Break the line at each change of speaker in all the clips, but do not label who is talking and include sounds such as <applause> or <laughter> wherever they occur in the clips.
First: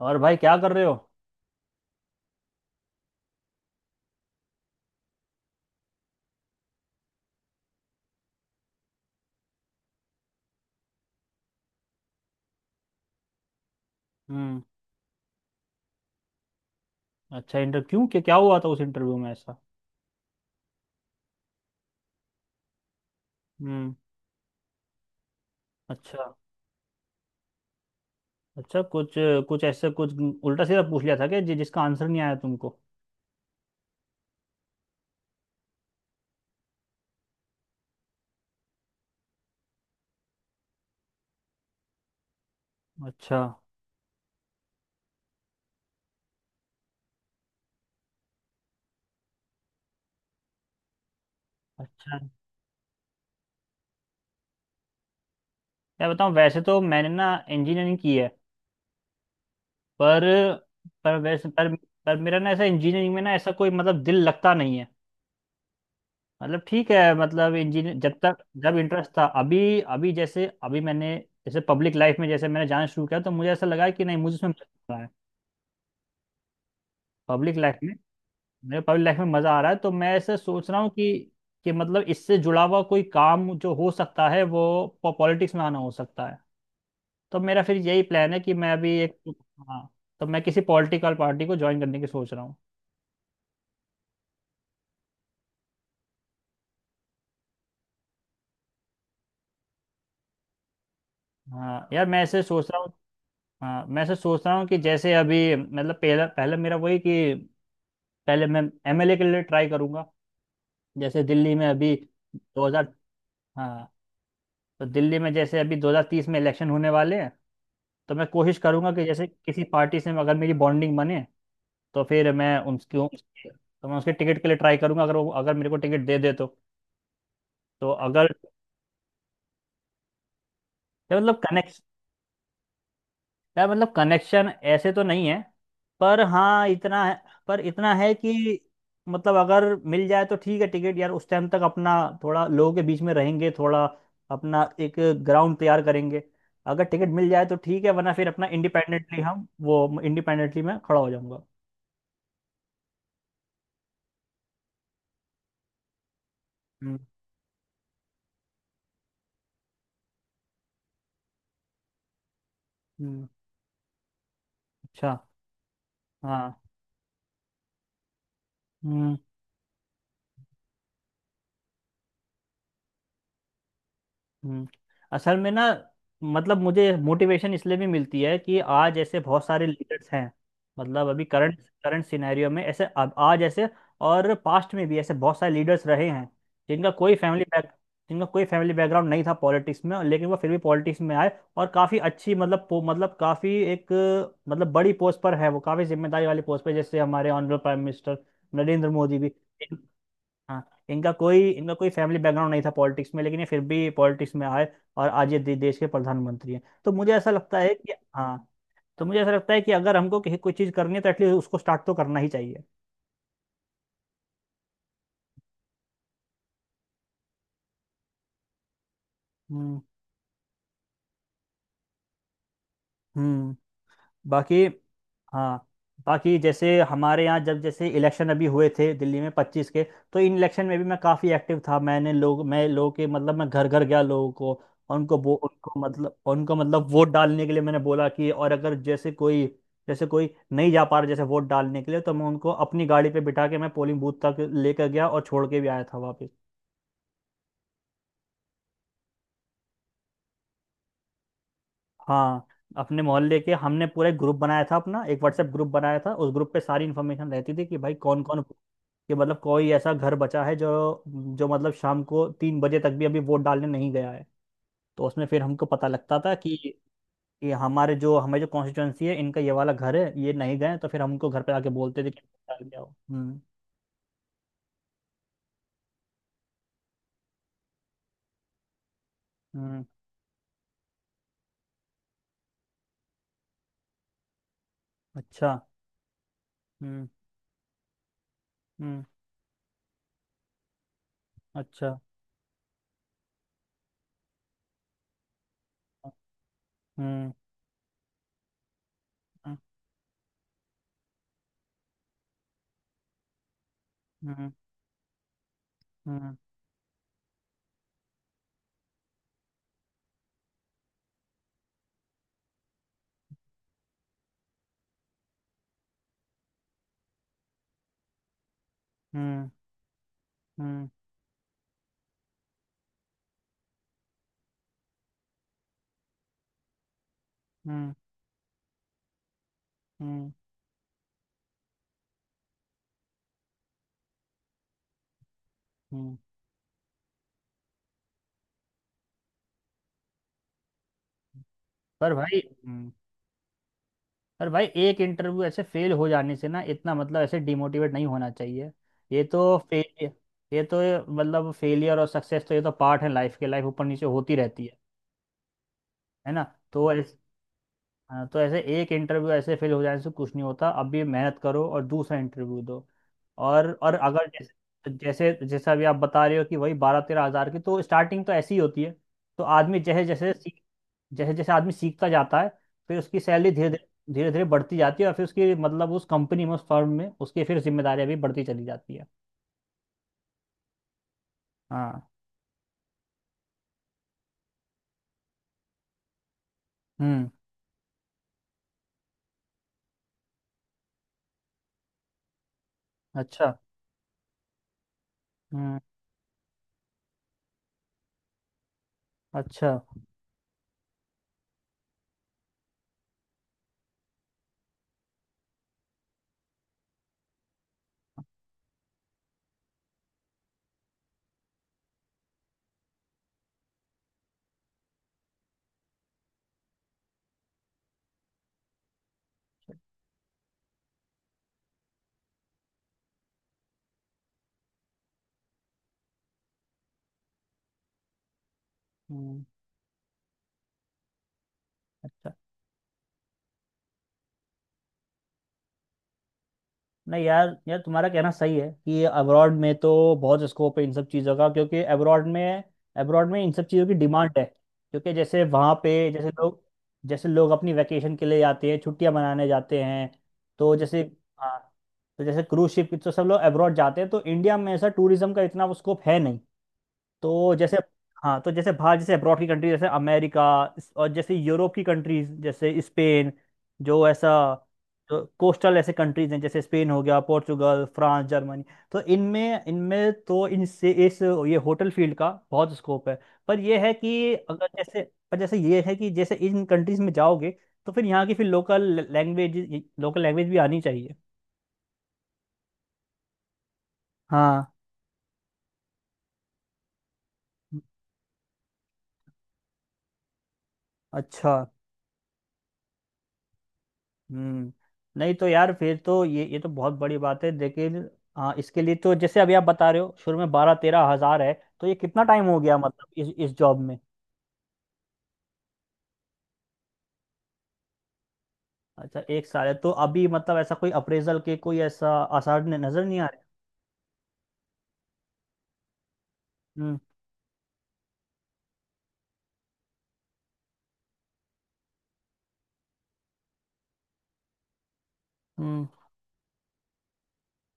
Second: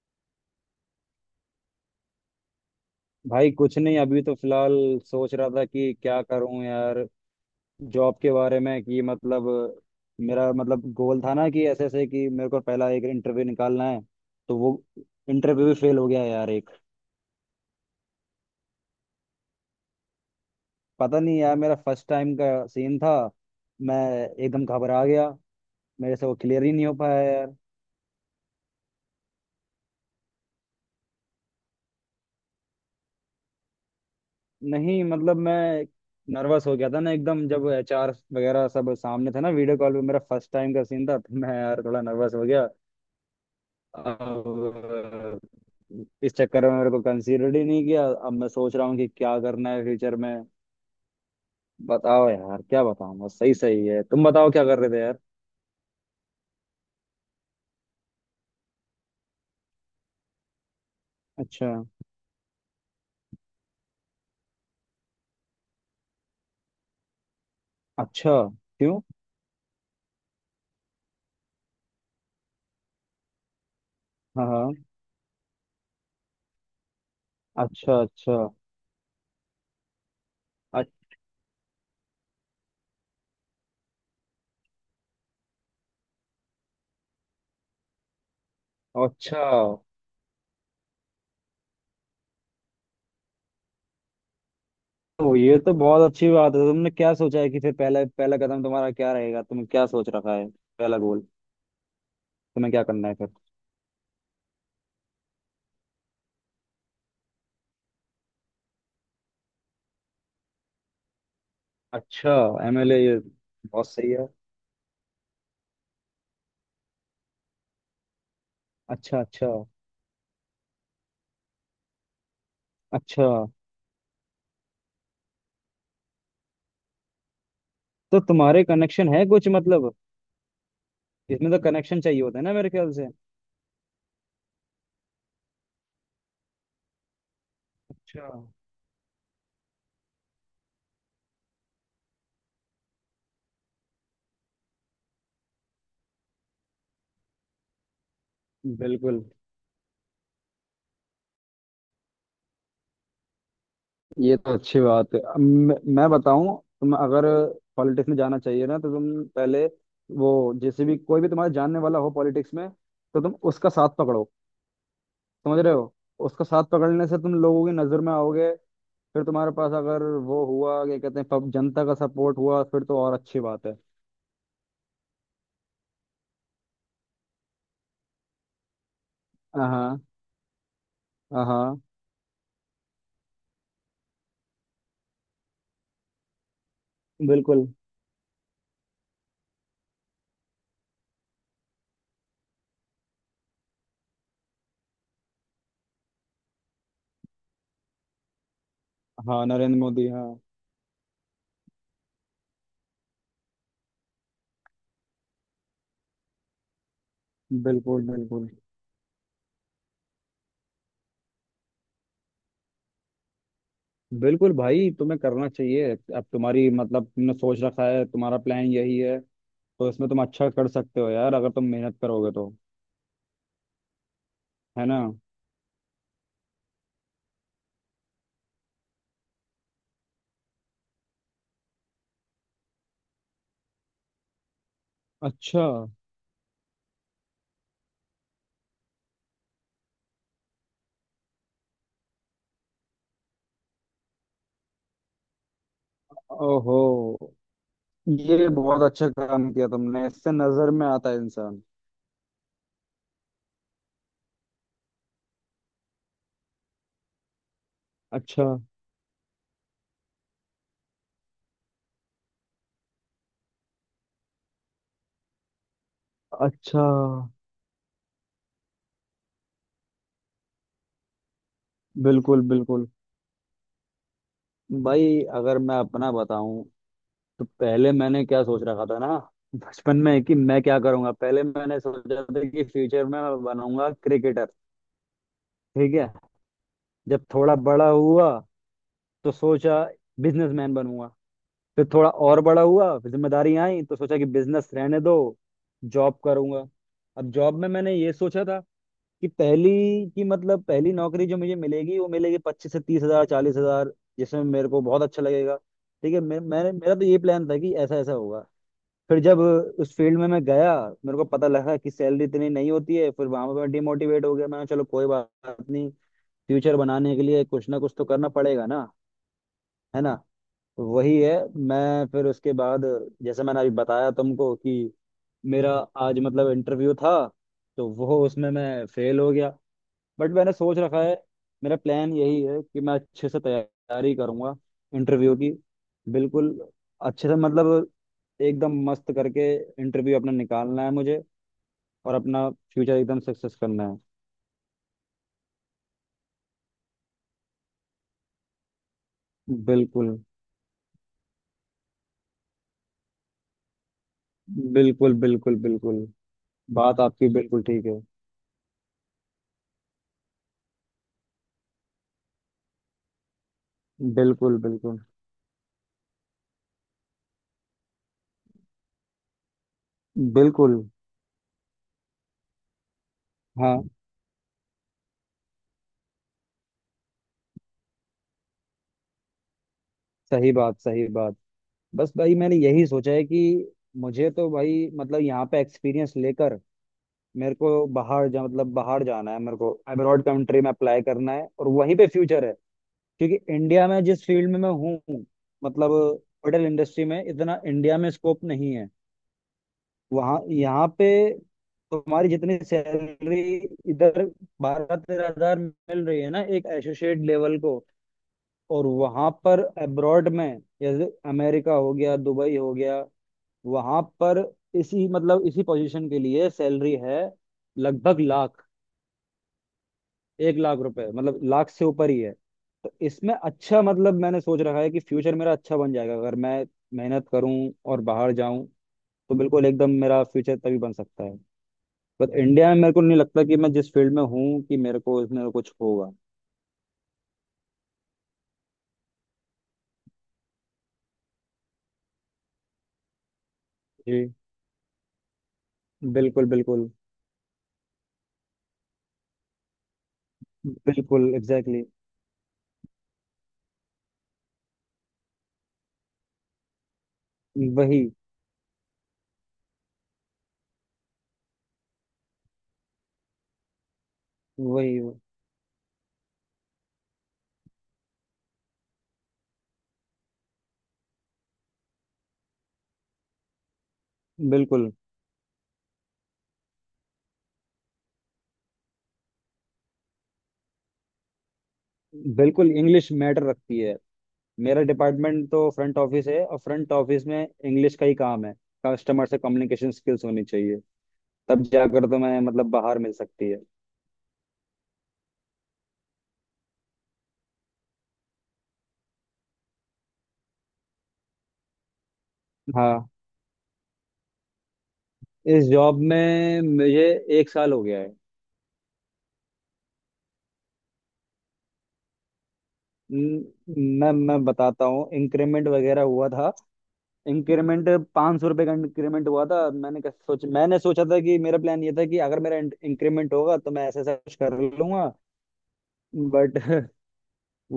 और भाई क्या कर रहे हो?
भाई कुछ नहीं, अभी तो फिलहाल सोच रहा था कि क्या करूं यार, जॉब के बारे में कि मतलब मेरा मतलब गोल था ना कि ऐसे ऐसे कि मेरे को पहला एक इंटरव्यू निकालना है। तो
हम्म।
वो इंटरव्यू भी फेल हो गया यार एक।
अच्छा, इंटरव्यू क्यों? क्या क्या हुआ था उस इंटरव्यू में ऐसा?
पता नहीं यार, मेरा फर्स्ट टाइम का सीन था।
हम्म।
मैं एकदम घबरा गया। मेरे से
अच्छा।
वो क्लियर ही नहीं हो पाया यार।
अच्छा, कुछ कुछ ऐसे कुछ उल्टा सीधा पूछ लिया था कि जिसका आंसर नहीं आया तुमको?
नहीं मतलब मैं नर्वस हो गया था ना, एकदम जब एचआर वगैरह सब सामने थे ना, वीडियो कॉल पे मेरा फर्स्ट टाइम का सीन था, तो मैं यार थोड़ा नर्वस हो गया।
अच्छा
अब इस चक्कर में मेरे को कंसीडर ही नहीं किया। अब मैं सोच रहा हूँ कि क्या करना है फ्यूचर में।
अच्छा।
बताओ यार, क्या बताऊँ, बस सही सही है। तुम बताओ क्या कर रहे थे यार।
मैं बताऊं, वैसे तो मैंने ना इंजीनियरिंग की है, पर पर वैसे
अच्छा,
पर मेरा ना ऐसा इंजीनियरिंग में ना ऐसा कोई मतलब दिल लगता नहीं है। मतलब ठीक है, मतलब इंजीनियर जब
अच्छा।
तक जब
क्यों?
इंटरेस्ट था, अभी अभी जैसे अभी मैंने, जैसे पब्लिक लाइफ में जैसे मैंने जाना शुरू किया तो मुझे ऐसा लगा कि नहीं मुझे
हाँ
इसमें मजा
हाँ।
आ रहा है। Public life.
अच्छा अच्छा।
मेरे पब्लिक लाइफ में मजा आ रहा है तो मैं ऐसे सोच रहा
अ-
हूँ कि मतलब इससे जुड़ा हुआ कोई काम जो हो सकता है वो पॉलिटिक्स में आना हो सकता है। तो मेरा फिर यही प्लान है कि मैं अभी एक,
अच्छा।
हाँ, तो मैं किसी पॉलिटिकल पार्टी को ज्वाइन करने की सोच रहा हूँ।
तो ये तो बहुत अच्छी बात है। तुमने क्या सोचा है कि फिर पहला पहला कदम तुम्हारा क्या रहेगा? तुमने क्या सोच रखा है? पहला गोल?
हाँ यार, मैं ऐसे सोच
तुम्हें
रहा
क्या
हूँ।
करना है फिर?
हाँ मैं ऐसे सोच रहा हूँ कि जैसे अभी मतलब पहला पहले मेरा वही कि पहले मैं एमएलए के लिए ट्राई करूंगा। जैसे दिल्ली में अभी
अच्छा।
2000।
एमएलए, ये बहुत
हाँ,
सही है।
तो दिल्ली में जैसे अभी 2030 में इलेक्शन होने वाले हैं। तो मैं कोशिश करूंगा कि
अच्छा
जैसे
अच्छा।
किसी पार्टी से अगर मेरी बॉन्डिंग बने तो फिर मैं
अच्छा।
तो मैं उसके टिकट के लिए ट्राई करूंगा। अगर वो, अगर मेरे को टिकट दे दे तो
तो
अगर
तुम्हारे कनेक्शन है कुछ, मतलब
ये मतलब
इसमें तो
कनेक्ट,
कनेक्शन चाहिए होता है ना मेरे ख्याल से।
यार मतलब कनेक्शन ऐसे तो नहीं है, पर हाँ इतना है,
अच्छा।
कि मतलब अगर मिल जाए तो ठीक है टिकट, यार उस टाइम तक अपना थोड़ा लोगों के बीच में रहेंगे, थोड़ा अपना एक ग्राउंड तैयार करेंगे। अगर टिकट मिल जाए तो ठीक है, वरना फिर अपना इंडिपेंडेंटली
बिल्कुल।
हम वो इंडिपेंडेंटली मैं खड़ा हो जाऊंगा।
ये तो अच्छी बात है। अब मैं बताऊं, तुम
हम्म।
अगर पॉलिटिक्स में जाना चाहिए ना, तो तुम पहले वो, जैसे भी कोई भी तुम्हारे जानने वाला हो पॉलिटिक्स में, तो
हम्म।
तुम उसका साथ पकड़ो।
अच्छा।
समझ रहे हो? उसका
हाँ।
साथ पकड़ने से तुम लोगों की नजर में आओगे।
हम्म।
फिर तुम्हारे पास अगर वो हुआ, क्या कहते हैं, जनता का सपोर्ट हुआ, फिर तो और अच्छी बात है।
हम्म, असल में ना मतलब मुझे मोटिवेशन इसलिए भी मिलती है कि आज ऐसे बहुत सारे
हाँ।
लीडर्स हैं। मतलब अभी
हाँ
करंट
हाँ।
करंट सिनेरियो में ऐसे, अब आज ऐसे और पास्ट में भी ऐसे बहुत सारे लीडर्स रहे हैं जिनका कोई फैमिली
बिल्कुल।
बैक जिनका कोई फैमिली बैकग्राउंड नहीं था पॉलिटिक्स में, लेकिन वो फिर भी पॉलिटिक्स में आए। और काफ़ी अच्छी मतलब काफ़ी एक, मतलब बड़ी पोस्ट पर है वो, काफ़ी जिम्मेदारी वाली पोस्ट पर, जैसे हमारे honourable prime minister Narendra Modi भी।
हाँ, नरेंद्र मोदी, हाँ।
हाँ। इनका कोई फैमिली बैकग्राउंड नहीं था पॉलिटिक्स में, लेकिन ये फिर भी पॉलिटिक्स में आए। और आज ये देश के प्रधानमंत्री हैं। तो मुझे ऐसा लगता है कि
बिल्कुल
हाँ,
बिल्कुल।
तो मुझे ऐसा लगता है कि अगर हमको कहीं कोई चीज़ करनी है तो एटलीस्ट उसको स्टार्ट तो करना ही चाहिए।
बिल्कुल भाई, तुम्हें करना चाहिए। अब तुम्हारी मतलब तुमने सोच रखा है, तुम्हारा प्लान यही है,
हम्म।
तो इसमें तुम अच्छा कर सकते हो यार, अगर तुम मेहनत करोगे तो।
हम्म। बाकी।
है ना।
हाँ, बाकी जैसे हमारे यहाँ जब जैसे इलेक्शन अभी हुए थे दिल्ली में 25 के, तो इन इलेक्शन में भी मैं काफ़ी एक्टिव था। मैंने लोग मैं लोगों के मतलब मैं घर घर गया लोगों को। और उनको वो
अच्छा।
उनको मतलब वोट डालने के लिए मैंने बोला कि, और अगर जैसे कोई, जैसे कोई नहीं जा पा रहा जैसे वोट डालने के लिए तो मैं उनको अपनी गाड़ी पे बिठा के मैं पोलिंग बूथ तक लेकर गया और छोड़ के भी आया था वापस।
ओहो, ये बहुत अच्छा काम किया तुमने, इससे नजर में आता है इंसान।
हाँ, अपने मोहल्ले के हमने पूरा एक ग्रुप बनाया था, अपना एक व्हाट्सएप ग्रुप बनाया था। उस ग्रुप पे सारी इन्फॉर्मेशन रहती थी कि भाई कौन कौन,
अच्छा
कि मतलब कोई ऐसा घर बचा है जो, जो मतलब शाम को 3 बजे तक भी अभी वोट डालने नहीं गया है। तो उसमें फिर हमको पता लगता था कि
अच्छा।
ये हमारे जो हमें जो कॉन्स्टिट्यूएंसी है, इनका ये वाला घर है, ये नहीं गए, तो फिर हमको घर पे आके बोलते थे कि
बिल्कुल
डाल के आओ।
बिल्कुल।
हम्म।
भाई, अगर मैं अपना बताऊं, तो पहले मैंने क्या सोच रखा था ना,
हम्म।
बचपन में कि मैं क्या करूंगा। पहले मैंने सोचा था कि फ्यूचर में मैं बनूंगा क्रिकेटर।
अच्छा।
ठीक है।
हम्म।
जब थोड़ा बड़ा हुआ,
हम्म।
तो सोचा बिजनेसमैन बनूंगा। फिर
अच्छा।
थोड़ा और बड़ा हुआ, फिर जिम्मेदारियां आई, तो सोचा कि बिजनेस रहने दो, जॉब करूंगा। अब
हम्म।
जॉब में मैंने ये सोचा था कि
हम्म।
पहली की मतलब पहली नौकरी जो मुझे मिलेगी, वो मिलेगी 25 से 30,000, 40,000 जिसमें
हम्म।
मेरे को बहुत अच्छा लगेगा। ठीक है।
हम्म।
मैंने मेरा तो ये प्लान था कि ऐसा ऐसा होगा। फिर जब उस फील्ड में मैं गया, मेरे को पता लगा कि सैलरी इतनी नहीं होती है। फिर वहां पर मैं डिमोटिवेट हो गया। मैंने कहा, चलो कोई बात नहीं, फ्यूचर बनाने के लिए कुछ ना कुछ तो करना पड़ेगा ना।
हम्म।
है ना। तो
हम्म।
वही है। मैं फिर उसके बाद, जैसे मैंने अभी बताया तुमको कि मेरा आज मतलब इंटरव्यू था, तो
हम्म।
वो उसमें मैं फेल हो गया।
हम्म,
बट मैंने सोच रखा है, मेरा प्लान यही है कि मैं अच्छे से तैयारी करूंगा इंटरव्यू की।
हम्म,
बिल्कुल। अच्छे से मतलब एकदम मस्त करके इंटरव्यू अपना निकालना है मुझे, और
पर भाई।
अपना
हम्म,
फ्यूचर एकदम सक्सेस करना है।
पर भाई एक इंटरव्यू ऐसे फेल हो जाने से ना इतना मतलब ऐसे डिमोटिवेट नहीं होना चाहिए। ये तो फेलियर
बिल्कुल
ये तो मतलब फेलियर और सक्सेस तो, ये तो पार्ट है लाइफ के। लाइफ ऊपर नीचे होती रहती है
बिल्कुल बिल्कुल। बिल्कुल
है ना? तो
बात
ऐसे,
आपकी बिल्कुल ठीक है।
हाँ, तो ऐसे एक इंटरव्यू ऐसे फेल हो जाने से कुछ नहीं होता। अब भी मेहनत करो और दूसरा इंटरव्यू दो। और अगर
बिल्कुल
जैसे
बिल्कुल
जैसे जैसा अभी आप बता रहे हो कि वही 12-13 हज़ार की, तो स्टार्टिंग तो ऐसी ही होती है। तो आदमी जैसे जैसे सीख
बिल्कुल।
जैसे जैसे आदमी सीखता जाता है, फिर उसकी सैलरी धीरे धीरे
हाँ,
धीरे धीरे बढ़ती जाती है, और फिर उसकी मतलब उस कंपनी में उस फर्म में उसकी फिर जिम्मेदारियां भी बढ़ती चली जाती है।
सही बात, सही बात।
हाँ।
बस भाई, मैंने यही सोचा है कि मुझे तो भाई मतलब यहाँ पे एक्सपीरियंस लेकर
हम्म।
मेरे को बाहर जा मतलब बाहर जाना है। मेरे को अब्रॉड कंट्री में अप्लाई करना है और वहीं पे फ्यूचर है, क्योंकि
अच्छा।
इंडिया में जिस फील्ड में मैं हूँ,
हम्म।
मतलब होटल इंडस्ट्री में इतना इंडिया में स्कोप नहीं है।
अच्छा।
वहाँ, यहाँ पे तुम्हारी जितनी सैलरी, इधर 12-13 हज़ार मिल रही है ना एक एसोसिएट लेवल को, और वहां पर अब्रॉड में जैसे अमेरिका हो गया, दुबई हो गया, वहां पर इसी मतलब इसी पोजीशन के लिए सैलरी है लगभग लाख, 1 लाख रुपए, मतलब लाख से ऊपर ही है। तो इसमें अच्छा, मतलब मैंने सोच रखा है कि फ्यूचर मेरा अच्छा बन जाएगा अगर मैं मेहनत करूं और बाहर जाऊं, तो
हम्म।
बिल्कुल एकदम मेरा फ्यूचर तभी बन सकता है।
अच्छा।
पर इंडिया में मेरे को नहीं लगता कि मैं जिस फील्ड में हूँ, कि मेरे को इसमें कुछ होगा।
नहीं यार, यार तुम्हारा कहना सही है कि अब्रॉड में तो बहुत स्कोप है इन सब चीज़ों का, क्योंकि अब्रॉड में, इन सब चीज़ों की
जी,
डिमांड है, क्योंकि जैसे वहाँ पे जैसे
बिल्कुल
लोग
बिल्कुल।
जैसे लोग अपनी वैकेशन के लिए जाते हैं, छुट्टियाँ मनाने जाते हैं, तो जैसे,
बिल्कुल
हाँ,
एग्जैक्टली।
तो जैसे क्रूज शिप तो सब लोग अब्रॉड जाते हैं। तो इंडिया में ऐसा टूरिज्म का इतना स्कोप है नहीं। तो
exactly.
जैसे,
वही।
हाँ, तो जैसे बाहर, जैसे अब्रॉड की कंट्री, जैसे अमेरिका, और जैसे यूरोप की कंट्रीज जैसे स्पेन, जो ऐसा,
वही वही।
जो कोस्टल ऐसे कंट्रीज हैं, जैसे स्पेन हो गया, पोर्चुगल, फ्रांस, जर्मनी, तो इनमें इनमें तो इनसे इस ये होटल फील्ड का बहुत स्कोप है। पर ये है कि अगर
बिल्कुल,
जैसे, पर जैसे ये है कि जैसे इन कंट्रीज में जाओगे, तो फिर यहाँ की फिर लोकल लैंग्वेज भी आनी चाहिए।
बिल्कुल इंग्लिश मैटर रखती है।
हाँ।
मेरा डिपार्टमेंट तो फ्रंट ऑफिस है, और फ्रंट ऑफिस में इंग्लिश का ही काम है। कस्टमर से कम्युनिकेशन स्किल्स होनी चाहिए,
अच्छा।
तब जाकर तो मैं मतलब बाहर मिल सकती है।
हम्म। नहीं तो यार फिर तो ये तो बहुत बड़ी बात है, लेकिन, हाँ, इसके लिए तो जैसे अभी आप बता रहे हो शुरू में 12-13 हज़ार है। तो ये कितना टाइम हो गया
हाँ।
मतलब इस जॉब में?
इस जॉब में मुझे 1 साल हो गया है।
अच्छा, एक साल है, तो अभी मतलब ऐसा कोई अप्रेजल के कोई ऐसा आसार नजर नहीं आ रहे।
न- मैं बताता हूँ, इंक्रीमेंट वगैरह हुआ था।
हम्म।
इंक्रीमेंट 500 रुपये का इंक्रीमेंट हुआ था। सोच मैंने सोचा था कि मेरा प्लान ये था कि अगर मेरा इंक्रीमेंट होगा, तो मैं ऐसा ऐसा कुछ कर लूंगा।
हम्म।
बट <laughs>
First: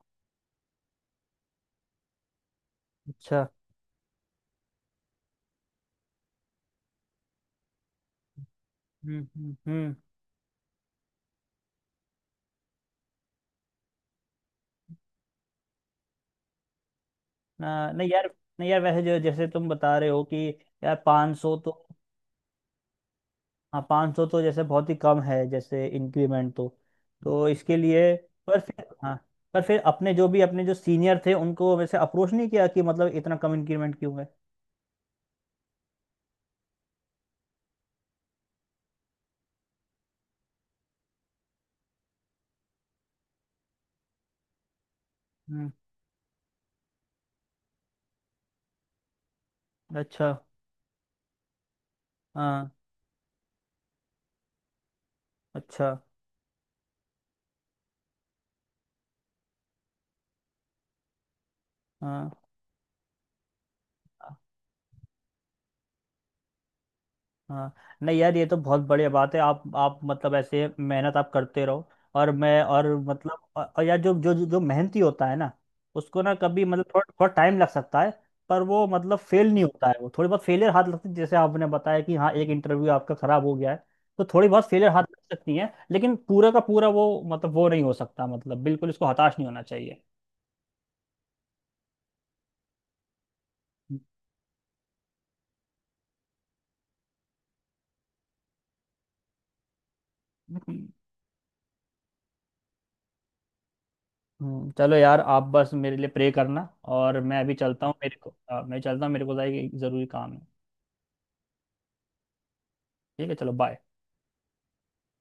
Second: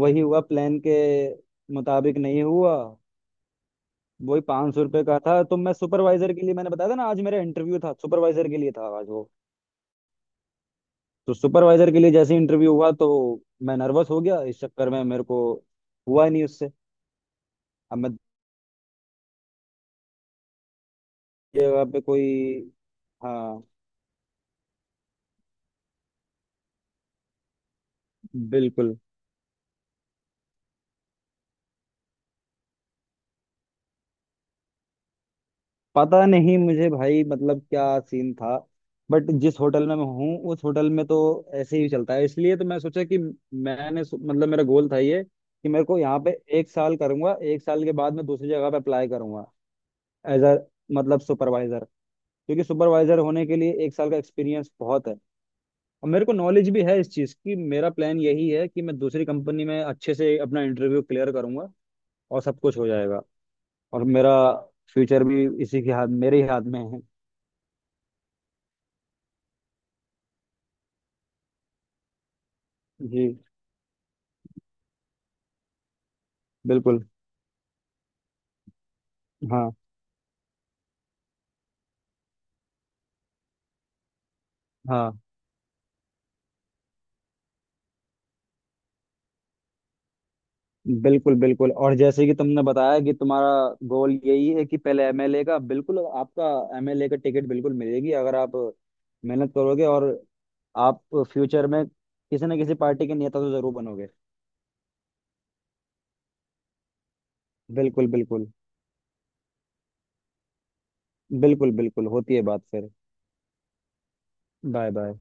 वही हुआ, प्लान के मुताबिक नहीं हुआ।
अच्छा।
वही 500 रुपये का था। तो मैं सुपरवाइजर के लिए, मैंने बताया था ना, आज मेरा इंटरव्यू था सुपरवाइजर के लिए था आज
हम्म।
वो।
हम्म।
तो सुपरवाइजर के लिए जैसे इंटरव्यू हुआ, तो मैं नर्वस हो गया, इस चक्कर में मेरे को हुआ ही नहीं उससे। अब
नहीं
मैं
यार, नहीं यार वैसे जो जैसे तुम बता रहे हो कि यार 500 सौ तो,
जगह पे कोई, हाँ,
हाँ, 500 तो जैसे बहुत ही कम है जैसे इंक्रीमेंट तो इसके लिए, पर फिर,
बिल्कुल।
हाँ, पर फिर अपने जो भी अपने जो सीनियर थे उनको वैसे अप्रोच नहीं किया कि मतलब इतना कम इंक्रीमेंट क्यों है?
पता नहीं मुझे भाई, मतलब क्या सीन था। बट जिस होटल में मैं हूँ, उस होटल में तो ऐसे ही चलता है, इसलिए तो मैं सोचा कि मैंने सो- मतलब मेरा गोल था ये कि
हम्म।
मेरे को यहाँ पे 1 साल करूंगा, 1 साल के बाद मैं दूसरी जगह पे अप्लाई करूंगा,
अच्छा।
एज अ मतलब सुपरवाइजर, क्योंकि
हाँ।
सुपरवाइजर होने के लिए 1 साल का एक्सपीरियंस बहुत है,
अच्छा।
और मेरे को नॉलेज भी है इस चीज़ की। मेरा प्लान यही है कि मैं दूसरी कंपनी में अच्छे से अपना इंटरव्यू क्लियर करूंगा,
हाँ,
और सब कुछ हो जाएगा, और मेरा फ्यूचर भी इसी के हाथ, मेरे ही हाथ में है।
हाँ, नहीं यार, ये तो बहुत बढ़िया बात है। आप मतलब ऐसे मेहनत आप करते रहो। और मैं और
जी,
मतलब और यार, जो जो जो मेहनती होता है ना, उसको ना कभी मतलब थोड़ा
बिल्कुल।
थोड़ा टाइम लग सकता है, पर वो मतलब फेल नहीं
हाँ
होता है, वो थोड़ी बहुत फेलियर हाथ लगती है। जैसे आपने बताया कि हाँ एक इंटरव्यू आपका खराब हो गया है, तो थोड़ी बहुत फेलियर हाथ लग
हाँ।
सकती है, लेकिन पूरा का पूरा वो मतलब वो नहीं हो सकता। मतलब बिल्कुल इसको हताश नहीं होना चाहिए।
बिल्कुल बिल्कुल। और जैसे कि तुमने बताया कि तुम्हारा
हम्म।
गोल यही है कि पहले एमएलए का, बिल्कुल आपका एमएलए का टिकट बिल्कुल मिलेगी, अगर आप मेहनत करोगे, और आप फ्यूचर में किसी न किसी पार्टी के नेता तो जरूर बनोगे।
चलो यार आप बस मेरे लिए प्रे करना, और मैं अभी चलता हूँ,
बिल्कुल
मेरे को
बिल्कुल।
मैं चलता हूँ, मेरे को ज़रा एक ज़रूरी काम है।
बिल्कुल बिल्कुल होती है बात फिर।
ठीक है, चलो बाय।
Bye bye.